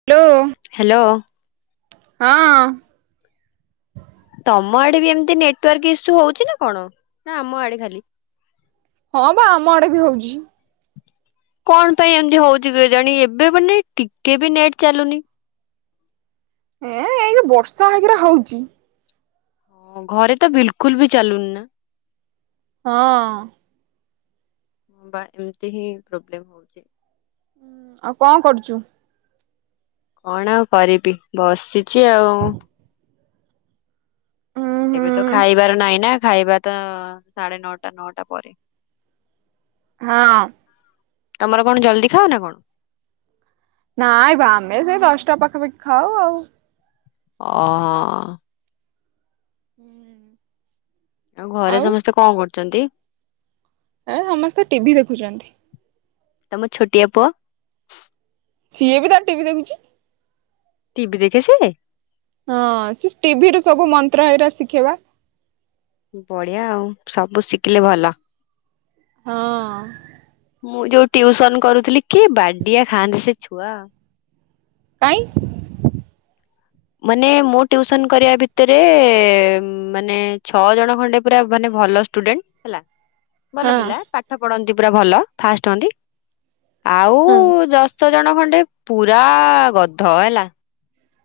Hello. Hello. ହଁ। ତମ ଆଡେ ବି ଏମିତି ନେଟୱାର୍କ ଇସୁ ହଉଚି ନା କଣ ନା ଆମ ଆଡେ ଖାଲି? ହଁ ବା ଆମ ଆଡେ ବି ହଉଚି। କଣ ପାଇଁ ଏମତି ହଉଚି କେଜାଣି ଏବେ ବୋଲି ଟିକେ ବି ନେଟ୍ ଚାଲୁନି। ଏଁ ଏଉ ଯୋଉ ବର୍ଷା ହେଇଗେରା ହଉଚି। ହଁ ଘରେ ତ ବିଲକୁଲ ବି ଚାଲୁନି ନାଁ। ହଁ ହ ବା ଏମିତି ହିଁ ପ୍ରୋବ୍ଲେମ ହଉଛି। ଆଉ କଣ କରୁଛୁ? କଣ ଆଉ କରିବି ବସିଛି ଆଉ। ଉୁଁ ହୁଁ ଏବେ ତ ଖାଇବାର ନାହିଁ ନା ଖାଇବା ତ ସାଢେ ନଅଟା ନଅଟା ପରେ। ହଁ ତମର କଣ ଜଲଦି ଖାଅ ନା କଣ? ନାଇଁ ବା ଆମେ ସେଇ ଦଶଟା ପାଖାପାଖି ଖାଉ ଆଉ। ଅହଁ। ହୁଁ ଆଉ ଘରେ ସମସ୍ତେ କଣ କରୁଛନ୍ତି? ଏ ସମସ୍ତେ ଟିଭି ଦେଖୁଛନ୍ତି। ତମ ଛୋଟିଆ ପୁଅ? ସିଏ ବି ତାର ଟିଭିି ଦେଖୁଛି। ଟିଭି ଦେଖେ ସିଏ? ହଁ ସେ ଟିଭିରେ ସବୁ ମନ୍ତ୍ର ହେଇରା ଶିଖେବା ବଢ଼ିଆ ଆଉ ସବୁ ଶିଖିଲେ ଭଲ। ହଁ ମୁଁ ଯୋଉ ଟ୍ଯୁସନ କରୁଥିଲି କି ବାଡ଼ିଆ ଖାଆନ୍ତି ସେ ଛୁଆ। କାଇଁ? ମାନେ ମୁଁ ଟ୍ଯୁସନ କରିବା ଭିତରେ ମାନେ ଛଅ ଜଣ ଖଣ୍ଡେ ପୁରା ମାନେ ଭଲ ଷ୍ଟୁଡେଣ୍ଟ ହେଲା। ଭଲ ହଁ ପିଲା ପାଠ ପଢନ୍ତି ପୁରା ଭଲ ଫାଷ୍ଟ ହୁଅନ୍ତି। ଆଉ ହଁ ଯଷ୍ଟ ଛ ଜଣ ଖଣ୍ଡେ ପୁରା ଗଧ ହେଲା।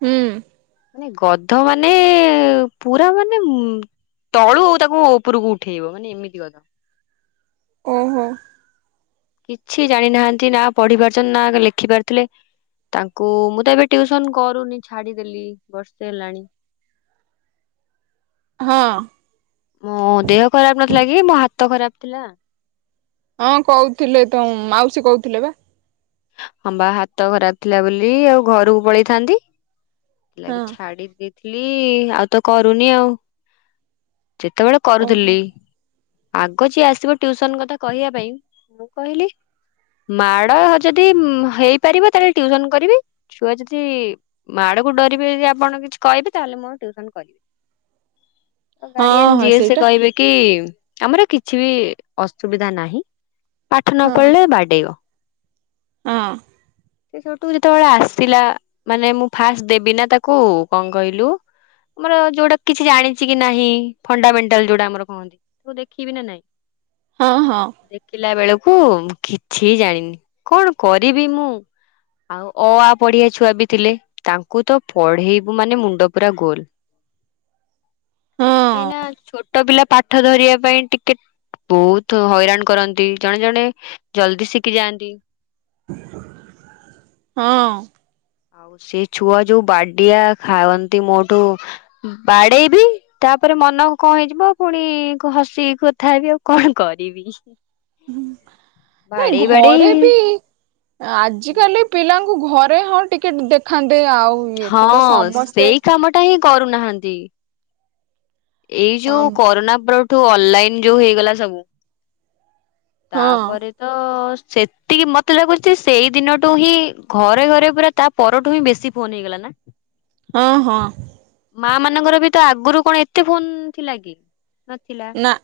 ହୁଁ ମାନେ ଗଧ ମାନେ ପୁରା ମାନେ ଉଁ ତଳୁ ତାକୁ ଉପରକୁ ଉଠେଇବ ମାନେ ଏମିତି ଗଧ। ଓହୋ। କିଛି ଜାଣି ନାହାନ୍ତି। ନା ପଢ଼ିପାରୁଛନ୍ତି ନା ଲେଖିପାରୁଛନ୍ତି ତାଙ୍କୁ ମୁଁ ତ ଏବେ ଟ୍ଯୁସନ କରୁନି ଛାଡିଦେଲି ବର୍ଷେ ହେଲାଣି। ହଁ ମୋ ଦେହ ଖରାପ ନଥିଲା କି ମୋ ହାତ ଖରାପ ଥିଲା। ହଁ କହୁଥିଲେ ତ ମାଉସୀ କହୁଥିଲେ ବା ହଁ ବା ହାତ ଖରାପ ଥିଲା ବୋଲି ଆଉ ଘରକୁ ପଳେଇଥାନ୍ତି ହଁ ଥିଲାଗି ଛାଡି ଦେଇଥିଲି ଆଉ ତ କରୁନି ଆଉ ଯେତେବେଳେ ଓହୋ କରୁଥିଲି ଆଗ ଯିଏ ଆସିବ ଟିଉସନ କଥା କହିବା ପାଇଁ ମୁଁ କହିଲି ମାଡ ଯଦି ହେଇପାରିବ ତାହେଲେ ଟିଉସନ କରିବି ଛୁଆ ଯଦି ମାଡ଼ ଡରିବେ ଯଦି ଆପଣ କିଛି କହିବେ ତାହାଲେ ମୁ ଆଉ ଟ୍ୟୁସନ କରିବି ହଁ ଗାଡିଆନ ହଁ ଯିଏ ସେ ସେଇଟା କହିବେ କି ଆମର କିଛି ବି ଅସୁବିଧା ନାହିଁ ପାଠ ନ ହଁ ପଢ଼ିଲେ ବାଡ଼େଇବ। ହଁ ସେ ସେଠୁ ଯେତେବେଳେ ଆସିଲା ମାନେ ମୁଁ ଫାଷ୍ଟ ଦେବି ନା ତାକୁ କଣ କହିଲୁ ଆମର ଯୋଉଟା କିଛି ଜାଣିଛି କି ନାହିଁ ଫଣ୍ଡାମେଣ୍ଟାଲ ଯୋଉଟା ଆମର କହନ୍ତି। ତ ଦେଖିବି ନା ନାଇଁ ହଁ ହଁ। ଦେଖିଲା ବେଳକୁ କିଛି ଜାଣିନି କଣ କରିବି ମୁଁ ଆଉ ଅ ଆ ପଢିଆ ଛୁଆ ବି ଥିଲେ। ତାଙ୍କୁ ତ ପଢେଇବୁ ମାନେ ମୁଣ୍ଡ ପୁରା ଗୋଲ। ହଁ। କାଇନା ଛୋଟ ପିଲା ପାଠ ଧରିବା ପାଇଁ ଟିକେ ବହୁତ ହଇରାଣ କରନ୍ତି ଜଣେ ଜଣେ ଜଲ୍ଦୀ ଶିଖି ଯାଆନ୍ତି। ହଁ। ଆଉ ସେ ଛୁଆ ଯୋଉ ବାଡିଆ ଖାଆନ୍ତି ମୋଠୁ ବାଡେଇବି ତାପରେ ମନ କଣ ହେଇଯିବ ପୁଣି ହସିକି କଥା ହେବି ଆଉ କଣ କରିବି। ହଁ ନାଇଁ ବାଡେଇ ବାଡେଇ ଘରେ ବି। ଆଜିକାଲି ପିଲାଙ୍କୁ ଘରେ ହଁ ଟିକେ ଦେଖାନ୍ତେ ଆଉ। ଇଏ ଏଠି ତ ହଁ ସମସ୍ତେ ସେଇ କାମ ଟା ହିଁ କରୁନାହାନ୍ତି। ଏଇ ଯୋଉ ହଁ କରୋନା ପରଠୁ ଅନଲାଇନ ଯୋଉ ହେଇଗଲା ସବୁ। ତାପରେ ତ ସେତିକି ମତେ ଲାଗୁଛି ସେଇ ଦିନଠୁ ହିଁ ଘରେ ଘରେ ପୁରା ତା ପରଠୁ ହିଁ ବେଶୀ ଫୋନ ହେଇଗଲା ନା। ହଁ ହଁ। ମା ମାନଙ୍କର ବି ତ ଆଗରୁ କଣ ଏତେ ଫୋନ ଥିଲା କି ନଥିଲା। ନା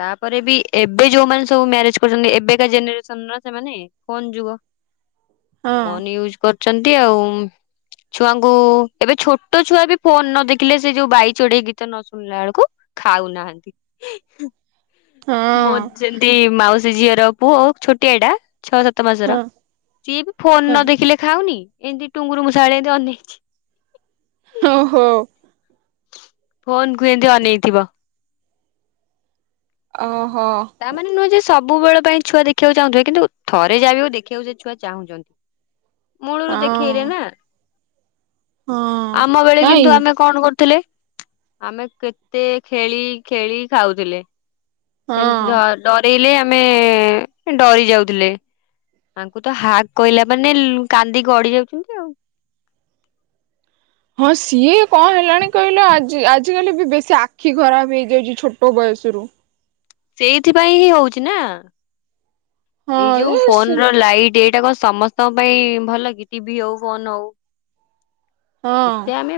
ତାପରେ ବି ଏବେ ଯୋଉମାନେ ସବୁ ମ୍ୟାରେଜ କରୁଛନ୍ତି ଏବେକା ଜେନେରେସନର ସେମାନେ। ଫୋନ୍ ଯୁଗ। ହଁ ଫୋନ ୟୁଜ କରୁଛନ୍ତି ଆଉ ଛୁଆଙ୍କୁ ଏବେ ଛୋଟ ଛୁଆ ବି ଫୋନ ନ ଦେଖିଲେ ସେ ଯୋଉ ବାଇ ଚଢେଇ ଗୀତ ନ ଶୁଣିଲା ବେଳକୁ ଖାଉ ନାହାନ୍ତି। ମୋ ହଁ ଯେମିତି ମାଉସୀ ଝିଅର ପୁଅ ଛୋଟିଆଟା। ଛଅ ସାତ ମାସର ହଁ ସିଏ ବି ଫୋନ ହଁ ନ ଦେଖିଲେ ଖାଉନି ଏମିତି ଟୁଙ୍ଗୁରୁ ମୂଷା ଭଳିଆ ଏମିତି ଅନେଇଛି। ଓହୋ। ଫୋନ୍ କୁ ଏମିତି ଅନେଇଥିବ। ଓହୋ। ତାମାନେ ନୁହେଁ ଯେ ସବୁବେଳେ ପାଇଁ ଛୁଆ ଦେଖବାକୁ ଚାହୁଁଥିବେ କିନ୍ତୁ ଥରେ ଯାହା ବି ହେଉ ଦେଖିବାକୁ ଛୁଆ ଚାହୁଛ ମୂଳରୁ ହଁ ଦେଖେଇଲେ ନା। ହଁ ଆମ ବେଳେ ନାଇଁ କିନ୍ତୁ ଆମେ କଣ କରିଥିଲେ? ଆମେ କେତେ ଖେଳି ଖେଳି ଖାଉଥିଲେ। ହଁ ସେମିତି ଡରଇଲେ ଆମେ ଡରି ଯାଉଥିଲେ। ତାଙ୍କୁ ତ ହାକ୍ କହିଲା ମାନେ ଲୁ କାନ୍ଦି ଗଡି ଯାଉଛନ୍ତି ଆଉ। ହଁ ସିଏ କଣ ହେଲାଣି କହିଲା ଆ ଆଜିକାଲି ବି ବେଶୀ ଆଖି ଖରାପ ହେଇଯାଉଛି ଛୋଟ ବୟସରୁ। ସେଇଥିପାଇଁ ହିଁ ହଉଛି ନା। ହଁ ଏଇ ଯୋଉ ଯେ ଫୋନ ସେ ର ଲାଇଟ୍ ଏଇଟା କଣ ସମସ୍ତଙ୍କ ପାଇଁ ଭଲ କି ଟିଭି ହଉ ଫୋନ ହଉ। ହଁ ଯେତେ ଆମେ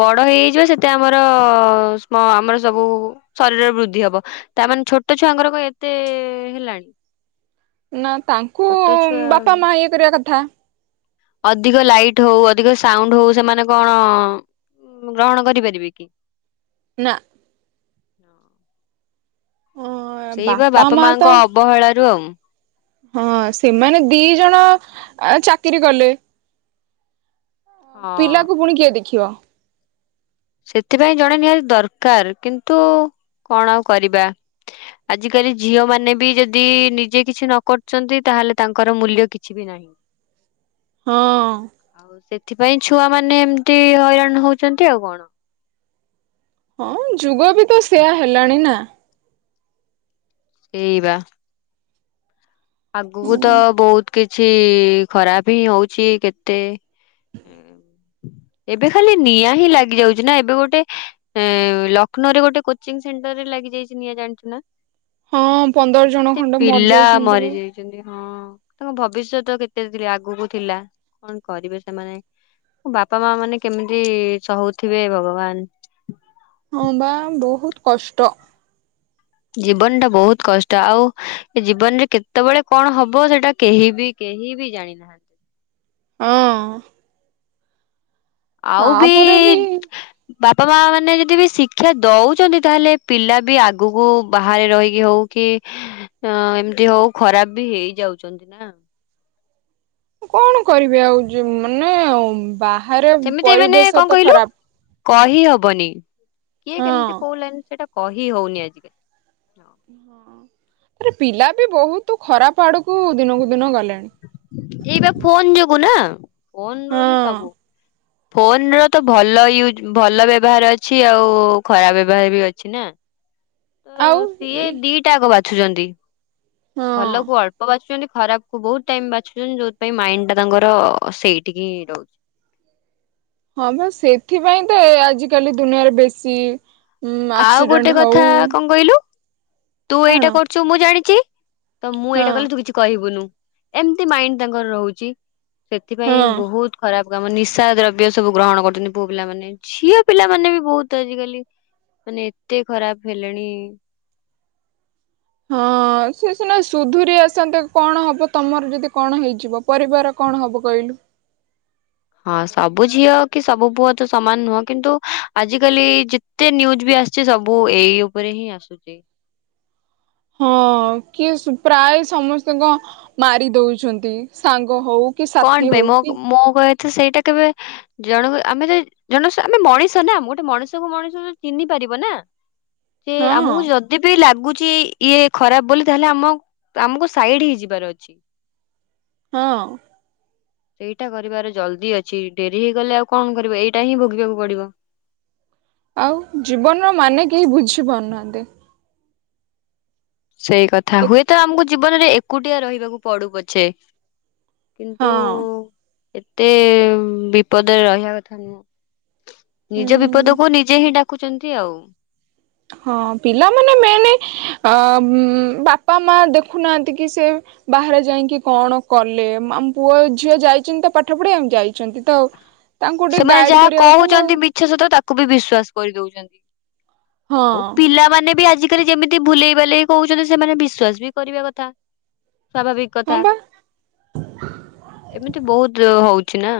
ବଡ ହେଇ ହେଇ ଯିବା ସେତେ ଆମର ସ୍ମ ଆମର ସବୁ ଶରୀରର ବୃଦ୍ଧି ହବ। ତାମାନେ ଛୋଟ ଛୁଆଙ୍କର କଣ ଏତେ ହେଲାଣି? ନା ତାଙ୍କୁ ଛୋଟ ଛୁଆ ବାପା ମା ଇଏ କରିବା କଥା। ଅଧିକ ଲାଇଟ୍ ହଉ ଅଧିକ ସାଉଣ୍ଡ ହଉ ସେମାନେ କଣ ଗ୍ରହଣ କରିପାରିବେ କି? ନା। ଅ ସେଇବା ବାପା ମା ତ ମାଙ୍କ ଅବହେଳାରୁ ଆଉ। ହଁ ସେମାନେ ଦି ଜଣ ଆଁ ଚାକିରି କଲେ। ହଁ ପିଲାକୁ ପୁଣି କିଏ ଦେଖିବ? ସେଥିପାଇଁ ଜଣେ ନିହାତି ଦରକାର କିନ୍ତୁ କଣ ଆଉ କରିବା। ଆଜିକାଲି ଝିଅ ମାନେ ବି ଯଦି ନିଜେ କିଛି ନ କରଛନ୍ତି ତାହେଲେ ତାଙ୍କର ମୂଲ୍ୟ କିଛି ବି ନାହିଁ। ହଁ ଅଁ। ଆଉ ସେଥିପାଇଁ ଛୁଆ ମାନେ ଏମତି ହଇରାଣ ହଉଛନ୍ତି ଆଉ କଣ। ହଁ ଯୁଗ ବି ତ ସେୟା ହେଲାଣି ନା। ଏଇବା। ଆଗକୁ ତ ବହୁତ କିଛି ଖରାପ ହିଁ ହଉଛି କେତେ ଏଁ ଏବେ ଖାଲି ନିଆଁ ହିଁ ଲାଗି ଯାଉଛି ନା ଏବେ ଗୋଟେ ଏଁ ଲକ୍ଷ୍ନୌ ରେ ଗୋଟେ କୋଚିଂ ସେଣ୍ଟର ରେ ଲାଗିଯାଇଚି ନିଆଁ ଜାଣିଛୁ ନା। ହଁ ପନ୍ଦର ଜଣ ଖଣ୍ଡେ ମରିଯାଇଛନ୍ତି ବା। ଭାବିଛନ୍ତି ହଁ ତାଙ୍କ ଭବିଷ୍ୟତ କେତେ ଆଗକୁ ଥିଲା କଣ କରିବେ ସେମାନେ। ତାଙ୍କ ବାପା ମା ମାନେ କେମିତି ସହୁ ଥିବେ ଭଗବାନ। ହଁ ବା ବହୁତ କଷ୍ଟ। ଜୀବନ ଟା ବହୁତ କଷ୍ଟ ଆଉ ଏ ଜୀବନରେ କେତେବେଳେ କଣ ହବ ସେଇଟା କେହି ବି କେହି ବି ଜାଣିନାହାନ୍ତି। ହଁ। ଆଉ ବି ବାପା ମା ମାନେ ଯଦି ବି ଶିକ୍ଷା ଦଉଛନ୍ତି ତାହେଲେ ପିଲା ବି ଆଗକୁ ବାହାରେ ରହିକି ହଉ କି ଅଁ ଏମତି ହଉ ଖରାପ ବି ହେଇଯାଉଛନ୍ତି ନା। କଣ କରିବେ ଆଉ ଯୁ ମାନେ ବାହାରେ ସେମିତି ମାନେ କଣ ପରିବେଶ ତ କହିଲୁ ଖରାପ। କହି ହବନି କିଏ ହଁ କେମିତି କଉ ଲାଇନ୍ ସେଟା କହି ହଉନି ଆଜିକାଲି। ହଁ ତା ପରେ ପିଲା ବି ବହୁତ ଖରାପ ଆଡକୁ ଦିନକୁ ଦିନ ଗଲେଣି। ଏଇପା ଫୋନ ଯୋଗୁ ନା ଫୋନ ରୁ ହିଁ ହଁ ସବୁ। ଫୋନ୍ ର ତ ଭଲ ୟୁଜ ଭଲ ବ୍ୟବହାର ଅଛି ଆଉ ଖରାପ ବ୍ୟବହାର ବି ଅଛି ନା ତ ଆଉ ସିଏ ଇ ଦି ଟାକ ବାଛୁଛନ୍ତି ହଁ ଭଲ କୁ ଅଳ୍ପ ବାଛୁଛନ୍ତି ଖରାପ ବହୁତ ଟାଇମ୍ ବାଛୁଛନ୍ତି ଯୋଉଥିପାଇଁ ମାଇଣ୍ଡ ଟା ତାଙ୍କର ସେଇଟିକି ରହୁଚି। ହଁ ପା ସେଥିପାଇଁ ତ ଏ ଆଜିକାଲି ଦୁନିଆରେ ବେଶୀ ଉଁ ଆଉ ଆକ୍ସିଡେଣ୍ଟ ଗୋଟେ କଥା ହଉ କଣ କହିଲୁ ତୁ କଣ ଏଇଟା କରୁଛୁ ମୁଁ ଜାଣିଚି ତ ମୁଁ ହଁ ଏଇଟା କଲେ ତୁ କିଛି କହିବୁନୁ ଏମତି ମାଇଣ୍ଡ ତାଙ୍କର ରହୁଛି ସେଥିପାଇଁ ହଁ। ବହୁତ ଖରାପ କାମ ନିଶା ଦ୍ରବ୍ୟ ସବୁ ଗ୍ରହଣ କରୁଛନ୍ତି ପୁଅ ପିଲା ମାନେ ଝିଅ ପିଲାମାନେ ବି ବହୁତ ଆଜିକାଲି ମାନେ ଏତେ ଖରାପ ହେଲେଣି। ହଁ। ହଁ ସେ ସିନା ସୁଧୁରୀ ଆସନ୍ତେ କଣ ହବ ତମର ଯଦି କଣ ହେଇଯିବ ପରିବାର କଣ ହବ କହିଲୁ? ହଁ ସବୁ ଝିଅ କି ସବୁ ପୁଅ ତ ସମାନ ନୁହଁ କିନ୍ତୁ ଆଜିିକାଲି ଯେ ଯେତେ ନ୍ୟୁଜ୍ ବି ଆସିଛି ସବୁ ଏଇ ଉପରେ ହିଁ ଆସୁଚି। ହଁ କିଏ ସୁ ପ୍ରାୟ ସମସ୍ତଙ୍କ ମାରି ଦଉଛନ୍ତି ସାଙ୍ଗ ହଉ କି କଣ ସାଥି ପାଇଁ ହଉ ମୋ କି ମୋ କହିବା କଥା ସେଇଟା କେବେ ଜଣକୁ ଆମେ ଯ ଜନେଶୁ ଆମେ ମଣିଷ ନା ଗୋଟେ ମଣିଷ କୁ ମଣିଷ ଚିହ୍ନି ପାରିବ ନା ସେ ହଁ ଆମକୁ ଯ ଯଦି ବି ଲାଗୁଛି ଇଏ ଖରାପ ବୋଲି ତାହେଲେ ଆମ ଆମକୁ ସାଇଡ୍ ହେଇଯିବାର ଅଛି। ହଁ। ସେଇଟା କରିବାର ଜଲ୍ଦି ଅଛି ଡେରି ହେଇଗଲେ ଆଉ କଣ କରିବ ଏଇଟା ହିଁ ଭୋଗିବାକୁ ପଡିବ। ଆଉ ଜୀବନର ମାନେ କେହି ବୁଝିପାରୁନାହାନ୍ତି। ସେଇ କଥା କେ ହୁଏତ ଆମକୁ ଜୀବନରେ ଏକୁଟିଆ ରହିବାକୁ ପଡୁ ପଛେ। କିନ୍ତୁ ହଁ ଏତେ ବିପଦରେ ରହିବା କଥା ନୁହଁ। ନିଜ ଉଁ ବିପଦକୁ ନିଜେ ହିଁ ଡାକୁଛନ୍ତି ଆଉ। ହଁ ପିଲାମାନେ ମେନଲି ଅ ଉମ ବାପା ମା ଦେଖୁନାହାନ୍ତି କି ସେ ବାହାରେ ଯାଇକି କଣ କଲେ ଆମ ପୁଅ ଝିଅ ଯାଇଛନ୍ତି ତ ପାଠ ପଢିବାକୁ ଯାଇଛନ୍ତି ତ। ତାଙ୍କୁ ଟିକେ ସେମାନେ ଗାଇଡ ଯାହା କରିବା କଥା ନା କହୁଛନ୍ତି ଆଉ ବି ମିଛ ସତ ତାକୁ ବି ବିଶ୍ଵାସ କରିଦଉଛନ୍ତି ଆଉ ହଁ ପିଲାମାନେ ବି ଆଜି ଯେମିତି ଭୁଲେଇ ବାଲେଇ କହୁଛନ୍ତି ସେମାନେ ବିଶ୍ଵାସ ବି କରିବା କଥା ସ୍ୱାଭାବିକ୍। ହଁ କଥା ବା ଏମିତି ବହୁତ୍ ହଉଛି ନା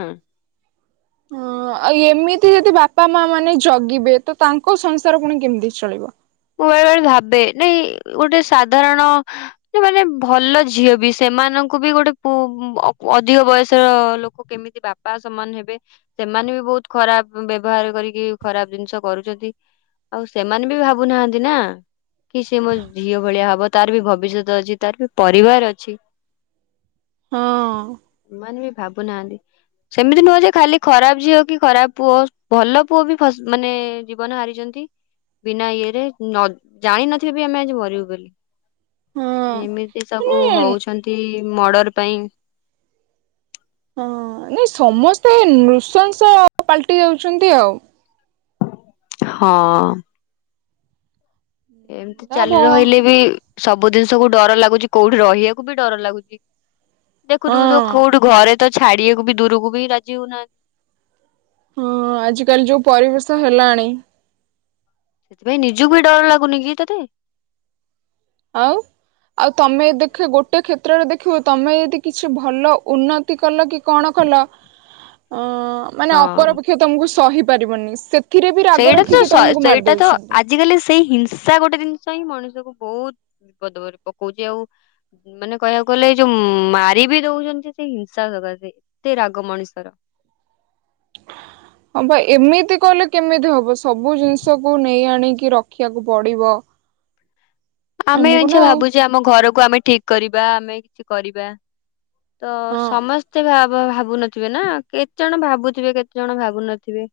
ହଁ ଆଉ ଏମିତି ଯଦି ବାପା ମା ମାନେ ଜଗିବେ ତ ତାଙ୍କ ସଂସାର ପୁଣି କେମିତି ଚଳିବ। ମୁଁ ବେଳେ ବେଳେ ଭାବେ ନାଇ ଗୋଟେ ସାଧାରଣ ସେ ମାନେ ଭଲ ଝିଅ ବି ସେମାନଙ୍କୁ ବି ଗୋଟେ ପୁ ଅଧିକ ବୟସର ଲୋକ କେମିତି କି ବାପା ସମାନ ହେବେ ସେମାନେ ବି ବହୁତ୍ ଖରାପ୍ ବ୍ୟବହାର କରିକି ଖରାପ୍ ଜିନିଷ କରୁଛନ୍ତି। ଆଉ ସେମାନେ ବି ଭାବୁନାହାନ୍ତି ନା କି ସେ ମୋ ଝିଅ ଭଳିଆ ହବ ତାର ବି ଭବିଷ୍ୟତ ଅଛି ତାର ବି ପରିବାର ଅଛି। [inaudible] ହଁ। ସେମାନେ ବି ଭାବୁନାହାନ୍ତି। ସେମିତି ନୁହଁ ଯେ ଖାଲି ଖରାପ ଝିଅ କି ଖରାପ ପୁଅ ଭଲ ପୁଅ ବି ମାନେ ଜୀବନ ହାରିଛନ୍ତି ବିନା ଇଏରେ ନ ଜାଣିନଥିବେ ବି ଆମେ ଆଜି ମରିବୁ ବୋଲି। ହଁ ଏମିତି ମାନେ ସବୁ ହଉଛନ୍ତି ମର୍ଡର ପାଇଁ। ହଁ। ନାଇଁ ସମସ୍ତେ ନୃସଂସ ପାଲଟି ଯାଉଛନ୍ତି ଆଉ। ହଁ। ଏମିତି ତା ଭ ଚାଲି ରହିଲେ ବି ସବୁ ଜିନିଷ କୁ ଡର ଲାଗୁଛି କୋଉଠି ରହିବାକୁ ବି ଡର ଲାଗୁଛି ହଁ ଦେଖୁୁଥିବୁ ତ କୋଉଠି ଘରେ ତ ଛାଡିବାକୁ ବି ଦୂରକୁ ବି ରାଜି ହଉନାହାନ୍ତି। ହଁ, ଆଜିକାଲି ଯୋଉ ପରିବେଶ ହେଲାଣି। ସେଥିପାଇଁ ନିଜକୁ ବି ଡର ଲାଗୁନି କି ତତେ। ଆଉ ଆଉ ତମେ ଦେଖ ଗୋଟେ କ୍ଷେତ୍ରରେ ଦେଖିବ ତମେ ଯଦି କିଛି ଭଲ ଉନ୍ନ ତି କଲ କି କଣ କଲ ଅ ମାନେ ହଁ ଅପରପକ୍ଷ ତମକୁ ସହି ପାରିବନି ସେଥିରେ ବି ରାଗ ରଖିକି ତମକୁ ମାରିଦଉଛନ୍ତି। ଆଜ କାଲି ସେଇ ହିଂସା ଗୋଟେ ଜିନିଷ ହିଁ ମଣିଷକୁୁ ବହୁତ ବିପଦରେ ପକଉଛି ଆଉ। ମାନେ କହିବାକୁ ଗଲେ ଏଇ ଯୋଉ ମାରି ବିି ଦଉଛନ୍ତି ସେ ହିଂସା ସକାସେ। ଏତେ ରାଗ ମଣିଷର। ହଁ, ପା ଏମିତି କଲେ କେମିତି ହବ ସବୁ ଜିନିଷକୁ ନେଇ ଆଣିକି ରଖିବାକୁ ପଡିବ। ଆମେ ଆମକୁ ଏଇଛା ନା ଆଉ ଭାବୁଛେ ଆମ ଘରକୁ ଆମେ ଠିକ କରିବା ଆମେ କିଛି କରିବା ତ ସମସ୍ତେ ଭାବ ଭାବୁନ ଥି ଥିବେ ନା କେତେଜଣ ଭାବୁଥିବେ କେତେଜଣ ଭାବୁ ନଥିବେ।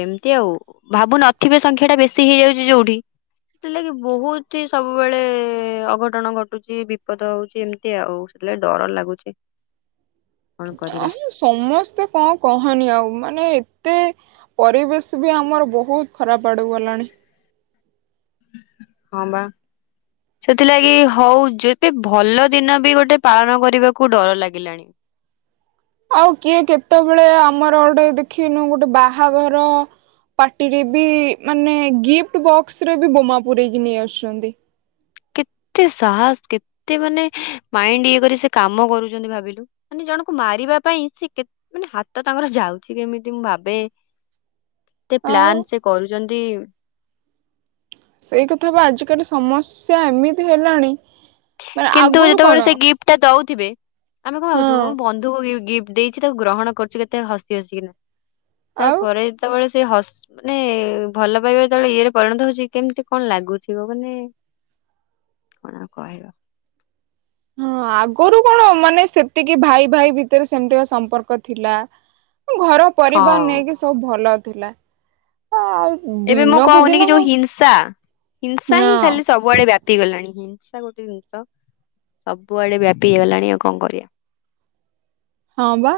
ଏମିତି ଆଉ ଭାବୁନଥିବେ ସଂଖ୍ୟା ଟା ବେଶୀ ହେଇଯାଉଛି ଯୋଉଠି ସେଥିଲାଗି ବହୁତ୍ ଛି ସବୁବେଳେ ଅଘଟଣ ଘଟୁଛି ବିପଦ ହଉଛି ଏମିତି ଆଉ ସେଥିଲାଗି ଡର ଲାଗୁଛି। [inaudible] କଣ ଆ କରିବା ସମସ୍ତେ କଣ କହନି ଆଉ ମାନେ ଏତେ ପରିବେଶ ବି ଆମର ବହୁତ୍ ଖରାପ୍ ଆଡ଼କୁ ଗଲାଣି। ହଁ ବା ସେଥିଲାଗି ହଉ ଯେବେ ଭଲ ଦିନ ବି ଗୋଟେ ପାଳନ କରିବାକୁ ଡର ଲାଗିଲାଣି। ଆଉ କିଏ କେତେବେଳେ ଆମର ଗୋଟେ ଦେଖିନୁ ଗୋଟେ ବାହାଘର ପାର୍ଟିରେ ବି ମାନେ ଗିଫ୍ଟ ବକ୍ସ ରେ ବି ବୋମା ପୁରେଇ କି ନେଇ ଆସୁଛନ୍ତି। କେତେ ସାହସ କେତେ ମାନେ ମାଇଣ୍ଡ ଇଏ କରି ସେ କାମ କରୁଛନ୍ତି ଭାବିଲୁ? ମାନେ ଜଣ ଙ୍କୁ ମାରିବା ପାଇଁ ସେ ମାନେ ହାତ ତାଙ୍କର ଯାଉଛି କେମିତି ମୁଁ ଭାବେ ଏତେ ଆଉ ପ୍ଲନ୍ ସେ କରୁଛନ୍ତି। ସେଇ କଥା ବା ଆଜିକାଲି ସମସ୍ୟା ଏମିତି ହେଲାଣି ମାନେ କିନ୍ତୁ ଆଗରୁ କଣ ଯେତେବେଳେ ସେ ଗିଫ୍ଟଟା ଦଉଥିବେ ଆମେ କଣ ହଁ ଭାବୁଥିବୁ ବନ୍ଧୁ ଗିଫ୍ଟ ଦେଇଛି ତାକୁ ଗ୍ରହଣ କରୁଛିୁ କେତେ ହସି ହସ କିନା ଆଉ ତାପରେ ଯେତେବେଳେ ସେ ହ ମାନେ ଭଲ ପାଇବା ଯେତେବେଳେ ଇଏରେ ପରିଣତ ହଉଛି କେମିତି କଣ ଲାଗୁଥିବ ମାନେ କଣ ଆଉ କହିବ ହଁ ଆଗରୁ କଣ ମାନେ ସେତିକି ଭାଇ ଭାଇ ଭିତରେ ସେମିତିକା ସମ୍ପର୍କ ଥିଲା। ଘର ପରିବାର ହଁ ନେଇକି ସବୁ ଭଲ ଥିଲା। ଆଉ ଏବେ ମୁଁ ଦିନକୁ କହୁନି କି ଦିନ ଯୋଉ ହଁ ହିଂସା ହିଂସା ହିଁ ଖାଲି ସବୁ ସବୁଆଡେ ବ୍ୟାପି ଗଲାଣି। ହିଂସା ଗୋଟେ ଜିନିଷ ସବୁଆଡେ ବ୍ୟାପି ହେଇଗଲାଣି ଆଉ କଣ କରିବା? ହଁ ବା